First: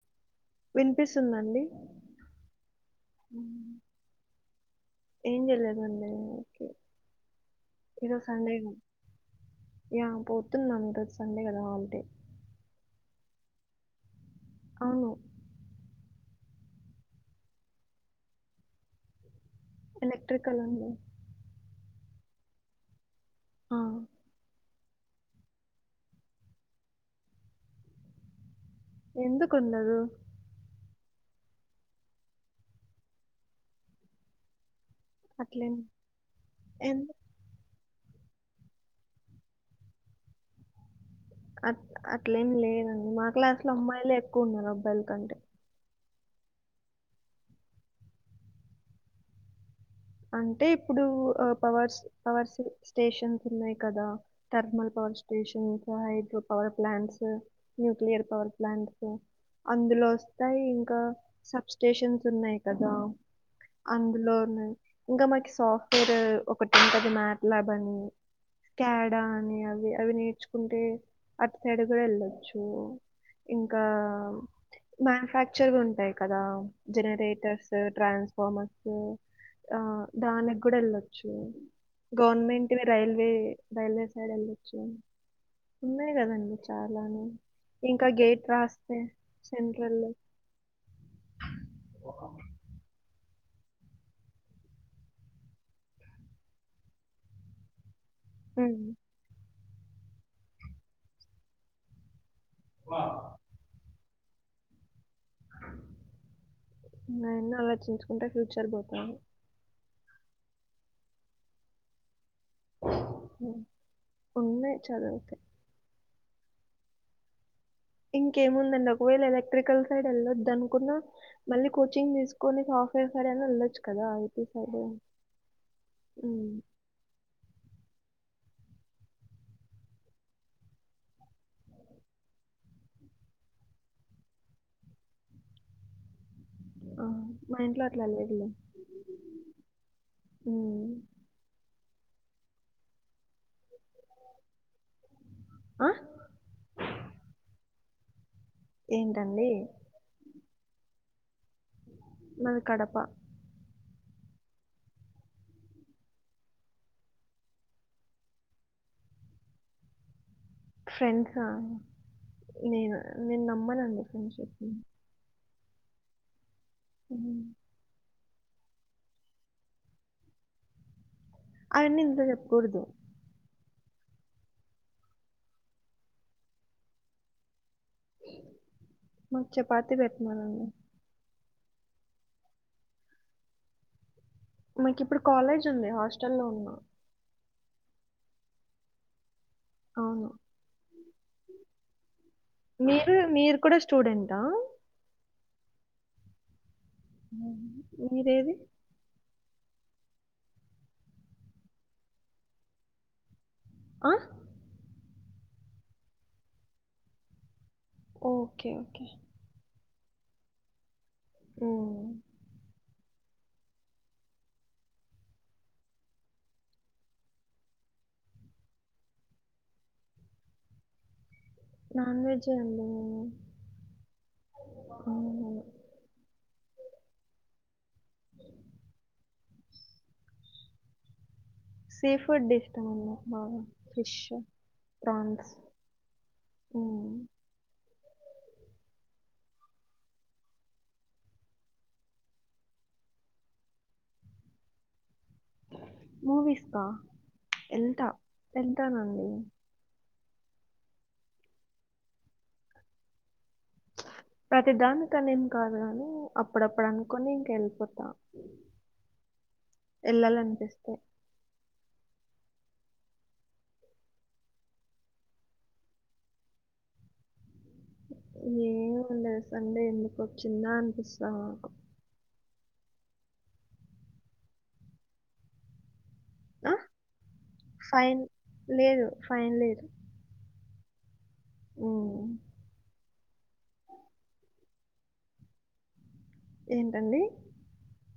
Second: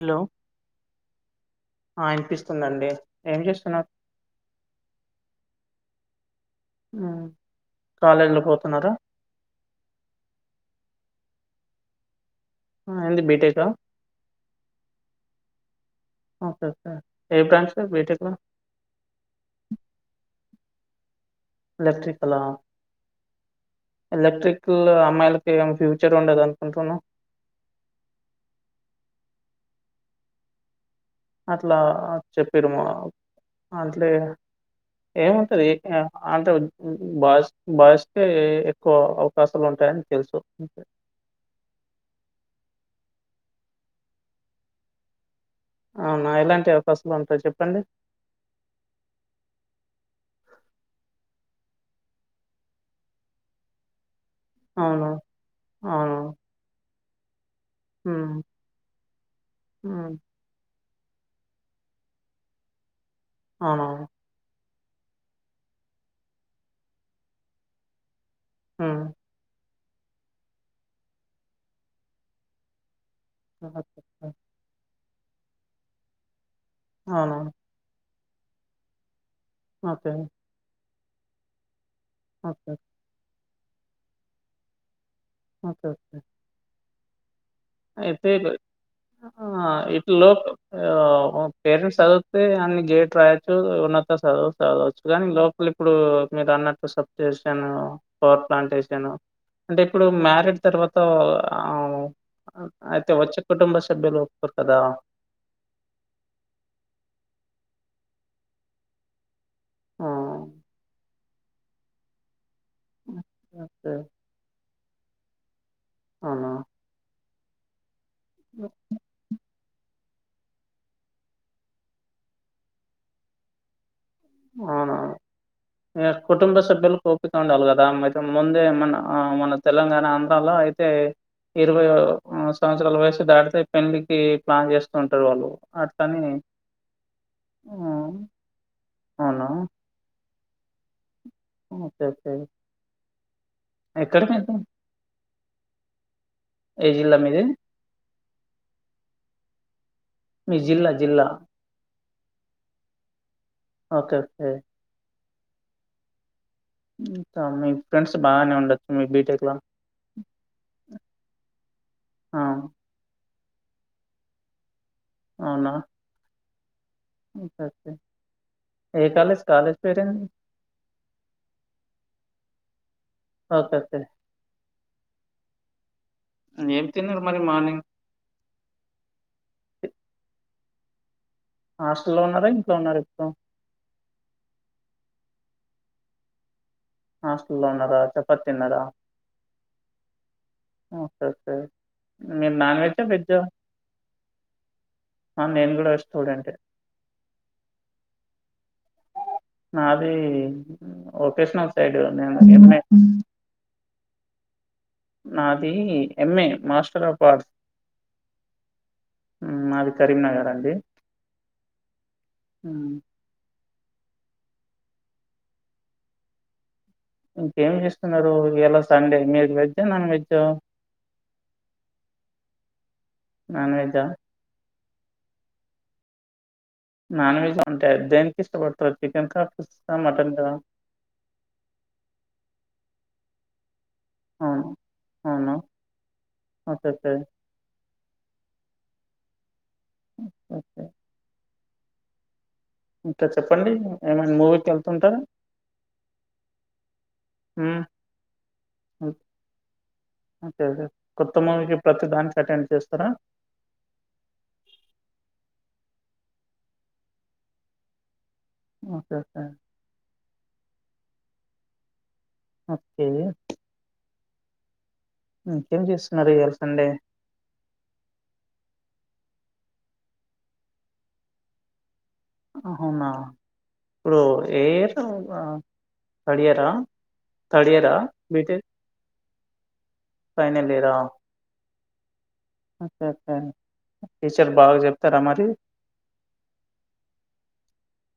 Hello వినిపిస్తుంద అండి ఆ వినిపిస్తుందండి ఏం మ్ చేస్తున్నారు ఏం చేయలేదండి ఉకే ఉమ్, ఈ రోజు కాలేజీలో సండేగా పోతున్నారా యా పోతున్నాం ఈరోజు సండే కదా! హాలిడే. ఆ ఏంది బీటెక్ ఆ అవును ఓకె ఓకె. ఏ బ్రాంచ్ బీటెక్? ఎలెక్ట్రికల్ అండి ఎలక్ట్రికల్ ఆ ఆ ఎలెక్ట్రిక్ కల్ అమ్మాయిలకి, ఏం ఫ్యూచర్ ఉండదు అనుకుంటున్నా. ఎందుకు ఉండదు అట్లా చెప్పిర్రు మా అట్లే ఏమంత వే అట్లేం అంత ఎందు బస్ బాయ్స్ కే ఎక్కువ అవకాశాలు ఉంటాయని తెలుసు అంతే అట్ల అట్లేమి లేదండి మా క్లాస్ లో అమ్మాయిలే ఎక్కువ ఉన్నారు అబ్బాయిల కంటే. అవునా ఎలాంటి అవకాశాలు ఉంటాయి చెప్పండి అంటే ఇప్పుడు ఆ పవర్స్ పవర్ స్టేషన్స్ ఉన్నాయి కదా! థర్మల్ అవును పవర్ స్టేషన్స్, అవును హైడ్రో పవర్ ప్లాట్స్ న్యూక్లియర్ మ్మ్ పవర్ ప్లాంట్స్ అందులో మ్మ్ వస్ తాయి ఇంకా, సబ్ స్టేషన్స్ ఉన్నాయి కదా అవునవును అందులో ఉన్నాయి. ఇంకా మాకి సాఫ్ట్వేర్ ఒకటి ఉంటది మ్యాట్ లాబ్ అని మ్మ్ స్కాడా అని అవి అవి నేర్చుకుంటే అటు సైడ్ కూడా వెళ్ళొచ్చు. ఇంకా అవునవును ఓకే మ్యానుఫ్యాక్చర్ గా ఉంటాయి కదా అవును జనరేటర్స్ లేదా ట్రాన్స్ఫార్మర్స్ ఆ ఓకే దానికి కూడా వెళ్ళొచ్చు ఓకే గవర్నమెంట్ వి రైల్వే రైల్వే సైడ్ వెళ్ళొచ్చు ఓకే. ఉన్నాయి ఓకే. కదండి చాలానే ఇంకా అయితే గేట్ రాస్తే సెంట్రల్ లో ఏవ్ పేరెంట్స్ చదివిత్తే అన్ని గేట్ రాయొచ్చు, ఉన్నత చదువులు చదవచ్చు గాని, లోక్ మళ్ళీ ఇప్పుడు మీరు అన్నట్టు సబ్స్టేషన్ పవర్ ఉమ్ ప్లాంటేషన్, అంటే ఇప్పుడు మ్యారిడ్ తర్వాత, ఆ ఊ అయితే, వచ్చే కుటుంబ సభ్యలు ఒప్పుకోరు కదా అవ్వన్నీ ఆలోచించుకుంటే ఫ్యూచర్ పోతాది ఆ మ్ ఓకే. ఉన్నాయి చదువుతే అవునా ఇంకేముందండి ఒకవేళ ఎలక్ట్రికల్ సైడ్ వెళ్ళొద్దు అనుకున్న మళ్ళీ కోచింగ్ తీసుకొని సాఫ్ట్వేర్ సైడ్ అయినా వెళ్లొచ్చు కదా సైడ్ అవునా ఆ ఉమ్, కుటుంబ సభ్యులకో సూచి ఉండాలి కదా అయితే ముందే మన మన తెలంగాణ ఆంధ్రాలో అయితే ఇరవై సంవత్సరాల వయసు దాడితే పెళ్ళికి ప్లాన్ చేస్తూ ఉంటారు వాళ్ళు అట్లనీ ఆ, మా ఇంట్లో అట్లా లేదులే. అవునా ఉ ఓకే, ఓకే. ఎక్కడ మీది ఆ? ఏ జిల్లా మీది? ఏంటండి మీ జిల్లా జిల్లా మాదీ కడప ఓకే ఓకే అంతా, మీ ఫ్రెండ్స్ బాగానే ఉండొచ్చు. మీ బీటెక్ లో ఫ్రెండ్స్ ఆ! నేను నామన్నాడి ఫ్రెండ్‌షిప్‌ని. అవునా ఉ ఫస్ట్ డే, ఏ కాలేజ్ కాలేజ్ పేరు ఏందీ అయన్నీ, ఇంట్లో చెప్పకూడదు. Okay, okay. ఏం తిన్నారు మరి మార్నింగ్ మాకు చపాతి పెడుతున్నారండీ హాస్టల్లో ఉన్నారా? ఇంట్లో ఉన్నారు ఇప్పుడు? మనకి ఇప్పుడు కాలేజ్ ఉంది హాస్టల్ లో ఉన్న హాస్టల్లో ఉన్నారా చపాతి తిన్నారా అవును. ఓకే ఓకే మీరు నాన్ వెజ్జా మీరు వెజ్జా మీరు కూడా స్టూడెంటా అవును, నేను కూడా ఓ స్టూడెంట్. అవును. మీది ఏది నా అది ఒకేషనల్ సైడ్ ఎం ఏ ఆ నాది MA master of arts okay, okay. మాది కరీంనగర్ అండి, ఓకే ఊ ఇంకేం చేస్తున్నారు ఇవ్వాళ సండే మీరు వెజ్ ఆ నాన్ వెజ్ ఆ నాన్ వెజ్ అండీ నీను నాన్ వెజ్ ఆ అవును. నాన్ వెజ్ ఉంటే, దేనికి ఇష్టపడతారు. చికెన్ కా ఆర్ మటన్ కా. సీ ఫుడ్ ఇష్టం అండి మాకు ఫిష్, అవును ఫ్రాన్స్. అవునా ఉ ఓకే ఓకే ఓకే ఇంకా చెప్పండి ఏమైనా మూవీకి వెళ్తుంటారా మూవీస్‌కా! ఎళ్తా, ఎళ్తానండి. నాకూ తెలిసి అయితే, కొత్త మూవీకి ప్రతి దానికి అటెండ్ చేస్తారా ప్రతిదానిక నేం కాదు కాని అప్పుడప్పుడు అనుకొని ఇంక వెళ్ళిపోతా ఓకే ఓకే వెళ్ళాల అనిపిస్తాయి ఓకే ఇంకేం చేస్తున్నారు ఇయ్యాల సండే ఏం ఉండదు సండే ఎందుకు వచ్చిందా అనిపిస్తాది నాకు అహావునా ఇప్పుడు ఏ ఇయర్ [unintelligible] తడియరా ఆ తడియరా బీటెక్ ఫైనల్ ఇయర్ ఫైనల్ ఇయరా ఉమ్ ఓకే ఓకే టీచర్ బాగా చెప్తారా మరి ఏంటండి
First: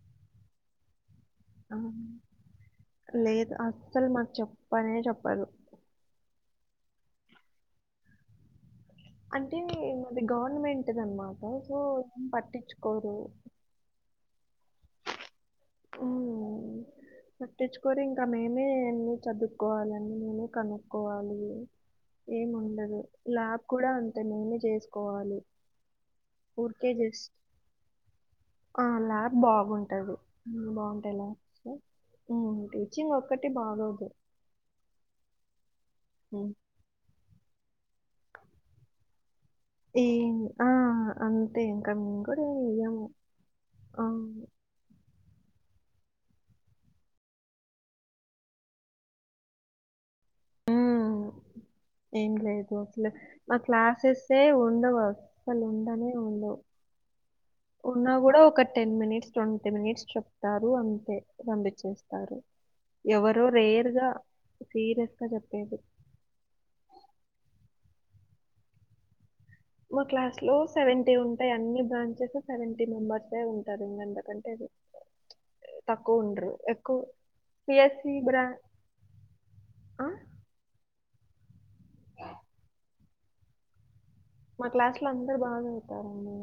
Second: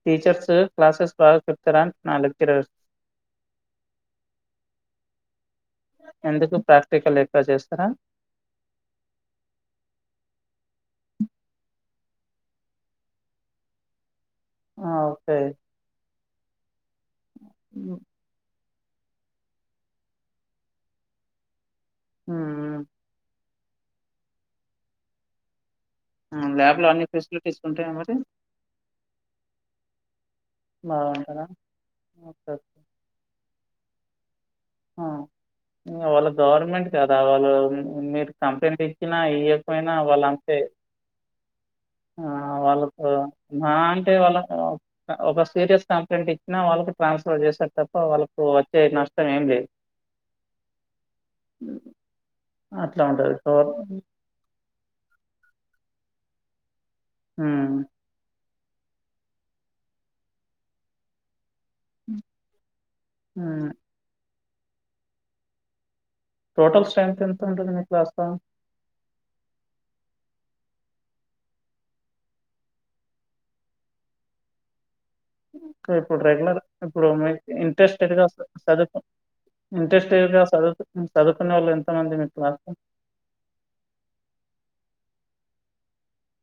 టీచర్స్ క్లాసెస్ బాగా ఆ చెప్తరా అంటున్నా లెక్చర్లు లేదు అస్సలు మాకు చెప్పనే చెప్పదు ఎందుకు ప్రాక్టికల్ ఎక్కువ చేస్తారా అంటే మాది గవర్నమెంటది అన్న మాట సో ఏం పట్టించుకోరు ఆ ఓకే ఓ ఊ హ్మ్. పట్టించుకోరూ ఇంకా మేమే అన్ని చదువు కనుకోవాలని నేను కనుక్కోవాలి హ్మ్. ఏముండదు లాబ్ కూడా అంత నేనే చేసుకోవాలి ల్యాబ్ లో అన్ని ఫెసిలిటీస్ ఉంటాయా మరి ఆ ల్యాబ్ బాగుంటది బాగుంటాయి బాగుంటదా? Labs okay. హమ్ ఓకే. టీచింగ్ ఒక్కటి బాగోదు వాళ్ళ మ్మ్. గవర్నమెంట్ కదా వాళ్ళు మీరు కంపెనీ ఇచ్చిన ఈయకపోయిన ఈ వాళ్ళు అంతే ఆ, అంతే ఇంకా మేము ఆ కూడా ఏం ఇయ్యము వాళ్ళతో మహా ఆ, అంటే వాళ్ళకు ఒక సీరియస్ కంప్లైంట్ ఇచ్చినా వాళ్ళకి ట్రాన్స్ఫర్ చేస్తరు తప్ప వాళ్ళకు వచ్చే నష్టం ఏం లేదు మ్మ్. ఏం లేదు అట్లా అట్లే ఉంటది మా గవర్ క్లాసెస్ సే ఉండవు అసలు ఉండనే ఉండవు ఉమ్ ఉన్నా కూడా ఒక టెన్ మినిట్స్ ట్వంటీ మినిట్స్ చెప్తారు అంతే పంపించేస్తారు ఎవరో హ్మ్ రేర్ గా సీరియస్ గా చెప్పేది టోటల్ స్ట్రెంత్ ఎంత ఉంటుంది మీ క్లాస్ మా క్లాస్ లో సెవెంటీ ఉంటాయి అన్ని బ్రాంచెస్ సెవెంటీ మెంబర్స్ ఉంటారు ఇందుకంటే ఇప్పుడు రెగ్యులర్ ఎక్కువ ఇప్పుడు మీకు ఇంట్రెస్టెడ్ సిఎస్సి గా బ్రా చదుత ఆ? ఇంట్రెస్టిగా చదువు చదువుకునే వాళ్ళు ఎంతమంది మీకు క్లాస్ లో మా క్లాస్ లో అందరు బానే చదుతారండీ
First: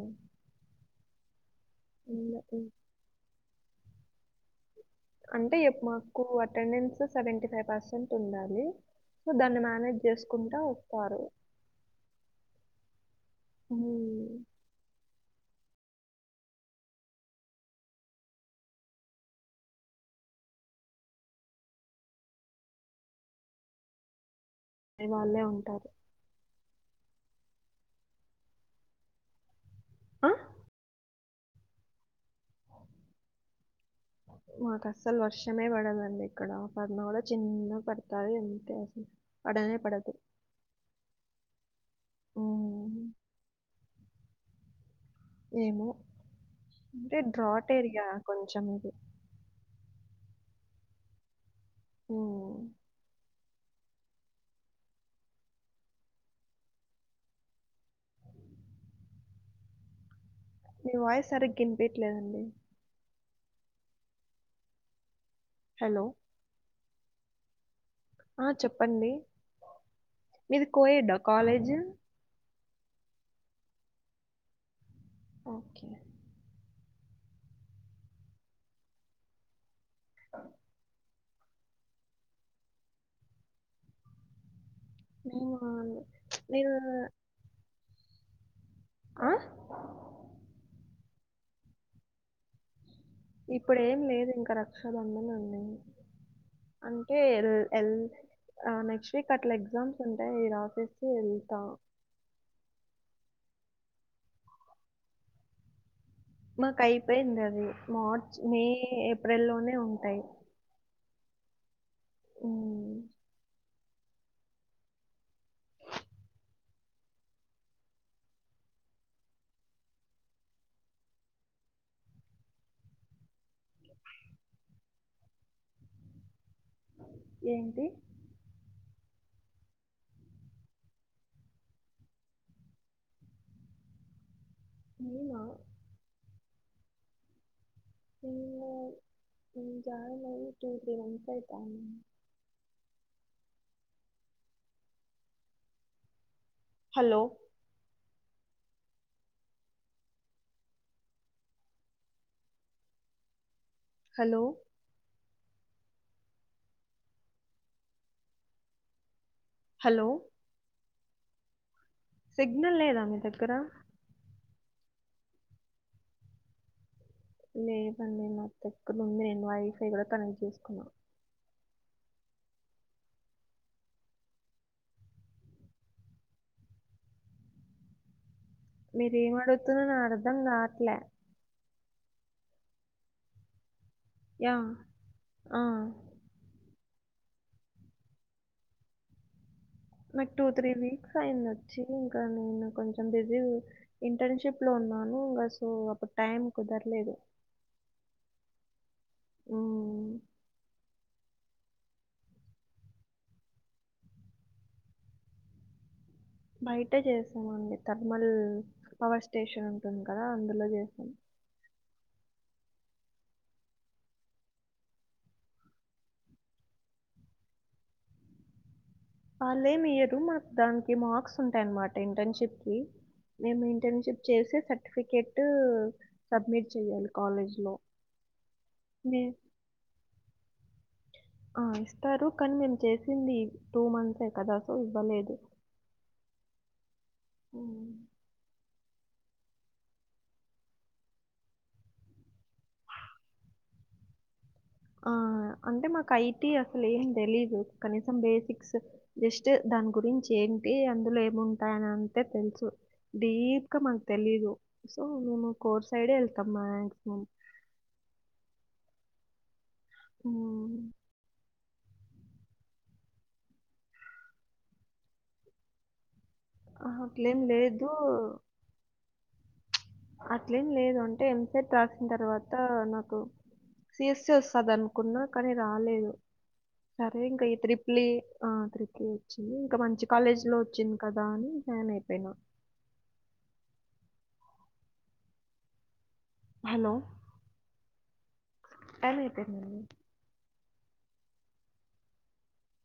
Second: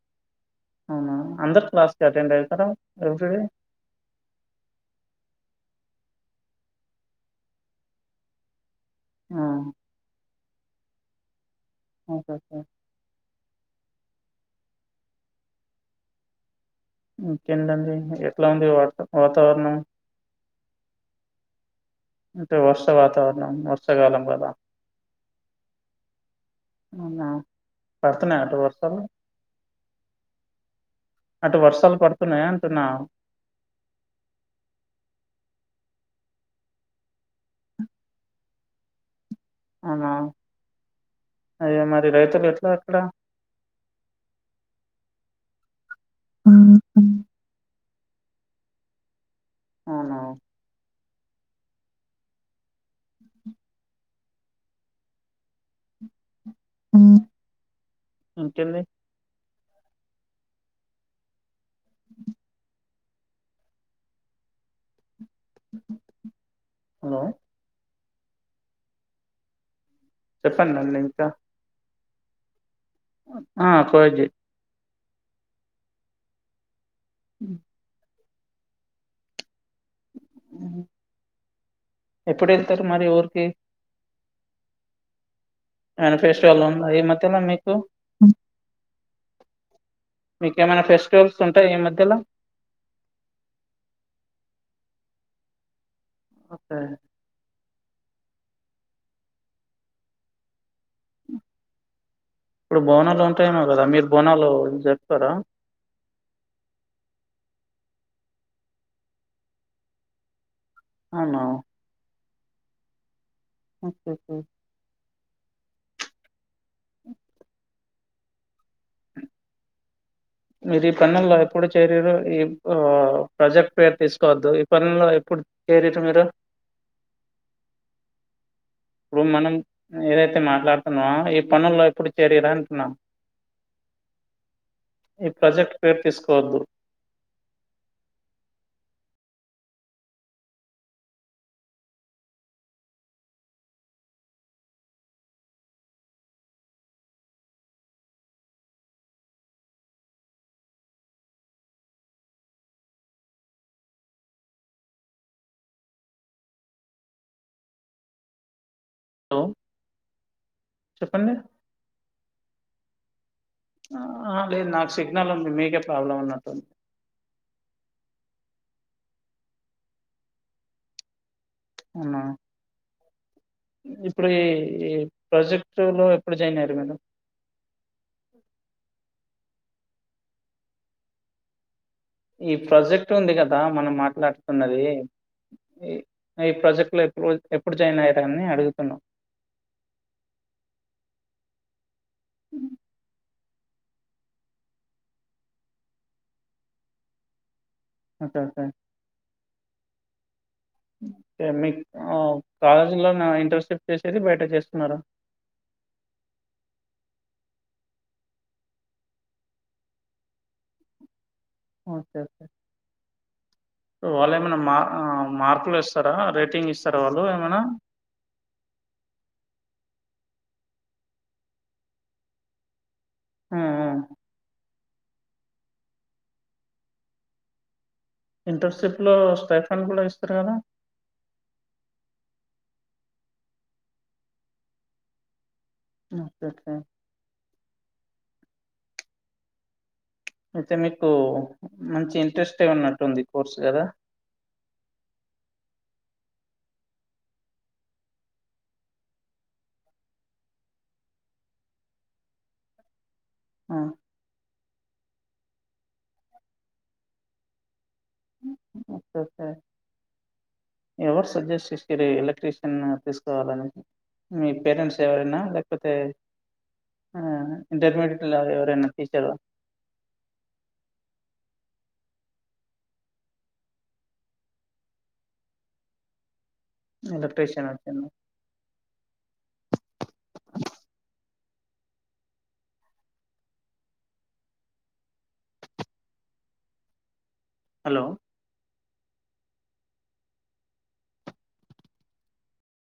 అవునా అందరు క్లాస్ అటెండ్ అవుతారా ఎవ్రీడే అంటే మాకు అటెండెన్స్ సెవెంటీ ఫైవ్ పర్సెంట్ ఉండాలి సో దాన్ని మేనజ్ చేసుకుంటా వస్తారు ఓకే సార్ హు ఇంకేంటండి ఎట్లా ఉంది వాత వాతావరణం అంటే వర్ష వాతావరణం వర్షాకాలం కదా అనే వాళ్ళే ఉంటారు అవునా పడుతున్నాయా అటు వర్షాలు ఆ అటు వర్షాలు పడుతున్నాయా అంటున్నా మాకు అస్సలు వర్షమే పడదండి ఇక్కడ పడిన కూడా చిన్న పడుతది అంతే అసలు పడనే అవునా పడదు అయ్యో మరి రైతులు ఎట్లా అక్క హ్మ్. ఏమో అంటే డ్రాట్ ఏరియా కొంచెం ఇది అవునా ఓ మ్ ఇకేంది నీ వాయిస్ సరిగా ఇనిపీట్లేదండి హలో హలో ఆ చెప్పండి మీది చెప్పండండి కోయిడ్డా ఇంకా కాలేజీ ఆ కోయిడ్డే ఓకే మ్ అ ఎప్పుడు ఎళ్తారు మరి ఊరికి నీవాన్ ఏవన్నా ఫెస్టివల్ ఉంద ఈ మధ్యలో మీకు అ మీకేమైనా ఫెస్టివల్స్ ఉంటాయి ఈ మధ్యల ఇప్పుడు ఏం లేదు ఇంకా రక్షా బంధన్ ఉండింది ఓకే, అంటే ఎళ్ ఆ నెక్స్ట్ వీక్ అట్లా ఎగ్జామ్స్ ఉంటాయి రాసేసి వెళ్తా ఇప్పుడు బోనాలు ఉంటాయేమో కదా మీరు బోనాలు జరుపుకోర మాకు అయిపోయింది అది మార్చ్ మే ఏప్రిల్ లోనే ఉంటాయి అవున మ్మ్ ఓకే కే [inaudible] మీరు ఈ పనుల్లో ఎప్పుడు చేరేరో ఈ ఆ ప్రాజెక్ట్ పేరు తీసుకోవద్దు ఈ పనుల్లో ఎప్పుడు ఏరైతే మీరు ఏంటి ఇప్పుడు మనం ఏదైతే మాట్లాడుతున్నావ ఈ పనుల్లో ఎప్పుడు చేరేరా అంటున్నా ఈ నేనా ప్రాజెక్ట్ పేరు తీసుకోవద్దు ఏమో మరి నేను జాయిన్ అయ్యి టూ త్రీ వంత్స్ అయితా హలో హలో హలో హలో చెప్పండి సిగ్నల్ లేదా మీ దగ్గర ఆ లేదు నాకు సిగ్నల్ ఉంది మీకే ప్రాబ్లమ్ ఉన్నట్టుంది లేదండి మాకు ఎక్కడుంది నేను వైఫై కూడా కనెక్ట్ చేసుకున్నా అవునా ఇప్పుడు ఈ ఈ ప్రాజెక్ట్లో ఎప్పుడు జాయిన్ అయ్యారు మేడం మీరేం అడుగుతున్న నాకు అర్ధం కాట్లే ఈ ప్రాజెక్ట్ ఉంది కదా మనం యా మాట్లాడుతున్నది ఆ ఈ ప్రాజెక్ట్ లో ఎప్పుడు ఎప్పుడు జాయిన్ అయ్యార అని అడుగుతున్నా. నాకు టూ త్రీ వీక్స్ అయింది వచ్చి ఇంకా నేను కొంచెం బిజీ. ఇంటర్న్షిప్ లో ఉన్నాను ఇంకా సో అప్పుడు టైం కుదరలేదు. Okay okay. ఊ. మీకు కాలేజీ లో ఇంటర్షప్ చేసేది బయట చేస్తున్నార. బయట చేస్తామండి థర్మల్ పవర్ స్టేషన్ ఉంటుంది కదా అందులో చేసాం. Okay okay. వాళ్ళు ఏమైనా మా మార్కులు లేస్తారా రేటింగ్ ఇస్తారా వాళ్ళు ఏమైనా. వాళ్ళేమి ఇయరు మా దానికి మార్క్స్ ఉంటాయ అన్నమాట ఇంటర్న్షిప్ కి మేము హ్మ్. హ్మ్. ఇంటర్న్షిప్ చేసే సర్టిఫికేట్ సబ్మిట్ చేయ్యాలి కాలేజ్ లో ఇంటర్న్షిప్ లో స్టైఫాన్ కూడా ఇస్తారు కదా. ఆ ఇస్తారు కానీ మేము చేసింది టూ మంత్సే కదా సో ఇవ్వలేదు. ఒకే. ఉ. అయితే మీకు మంచి ఇంట్రెస్ట్ ఉన్నట్టుంది కోర్స్ కదా. ఆ అంటే మాకు ఐటీ అసలు ఏం తెలీదు కనీసం బేసిక్స్. జస్ట్ దాని గురించి ఏంటి అందులో ఏముంటాయని అంతే తెలుసు. డీప్ ఆ! గా మాకు తెలీదు సో మేము కోర్ సైడే వెళ్తాం మాక్సిమం. ఓకే. ఉ. ఎవరు సజెస్ట్ చేసి ఎలక్ట్ర్రిషియన్ తీసుకోవాలని. మీ పేరెంట్స్ ఎవరైనా లేకపోతే అహా! అట్లేం లేదు. ఇంటర్మీడియట్లో ఎవరైనా. తీసావా. అట్లేం లేదు అంటే ఎంసెట్ రాసిన తర్వాత నాకు. సిస్ వస్తదనుకున్న కానీ రాలేదు సరే ఇంకా ఈ ఎలక్ట్రీషియన్ త్రిప్లి. వచ్చింది. ఆ ట్రిపుల్ ఐ వచ్చింది ఇంకా మంచి కాలేజ్ లో వచ్చింది కదా అని జాయిన్ అయిపోయినా. హలో. హలో. ఏమైతది.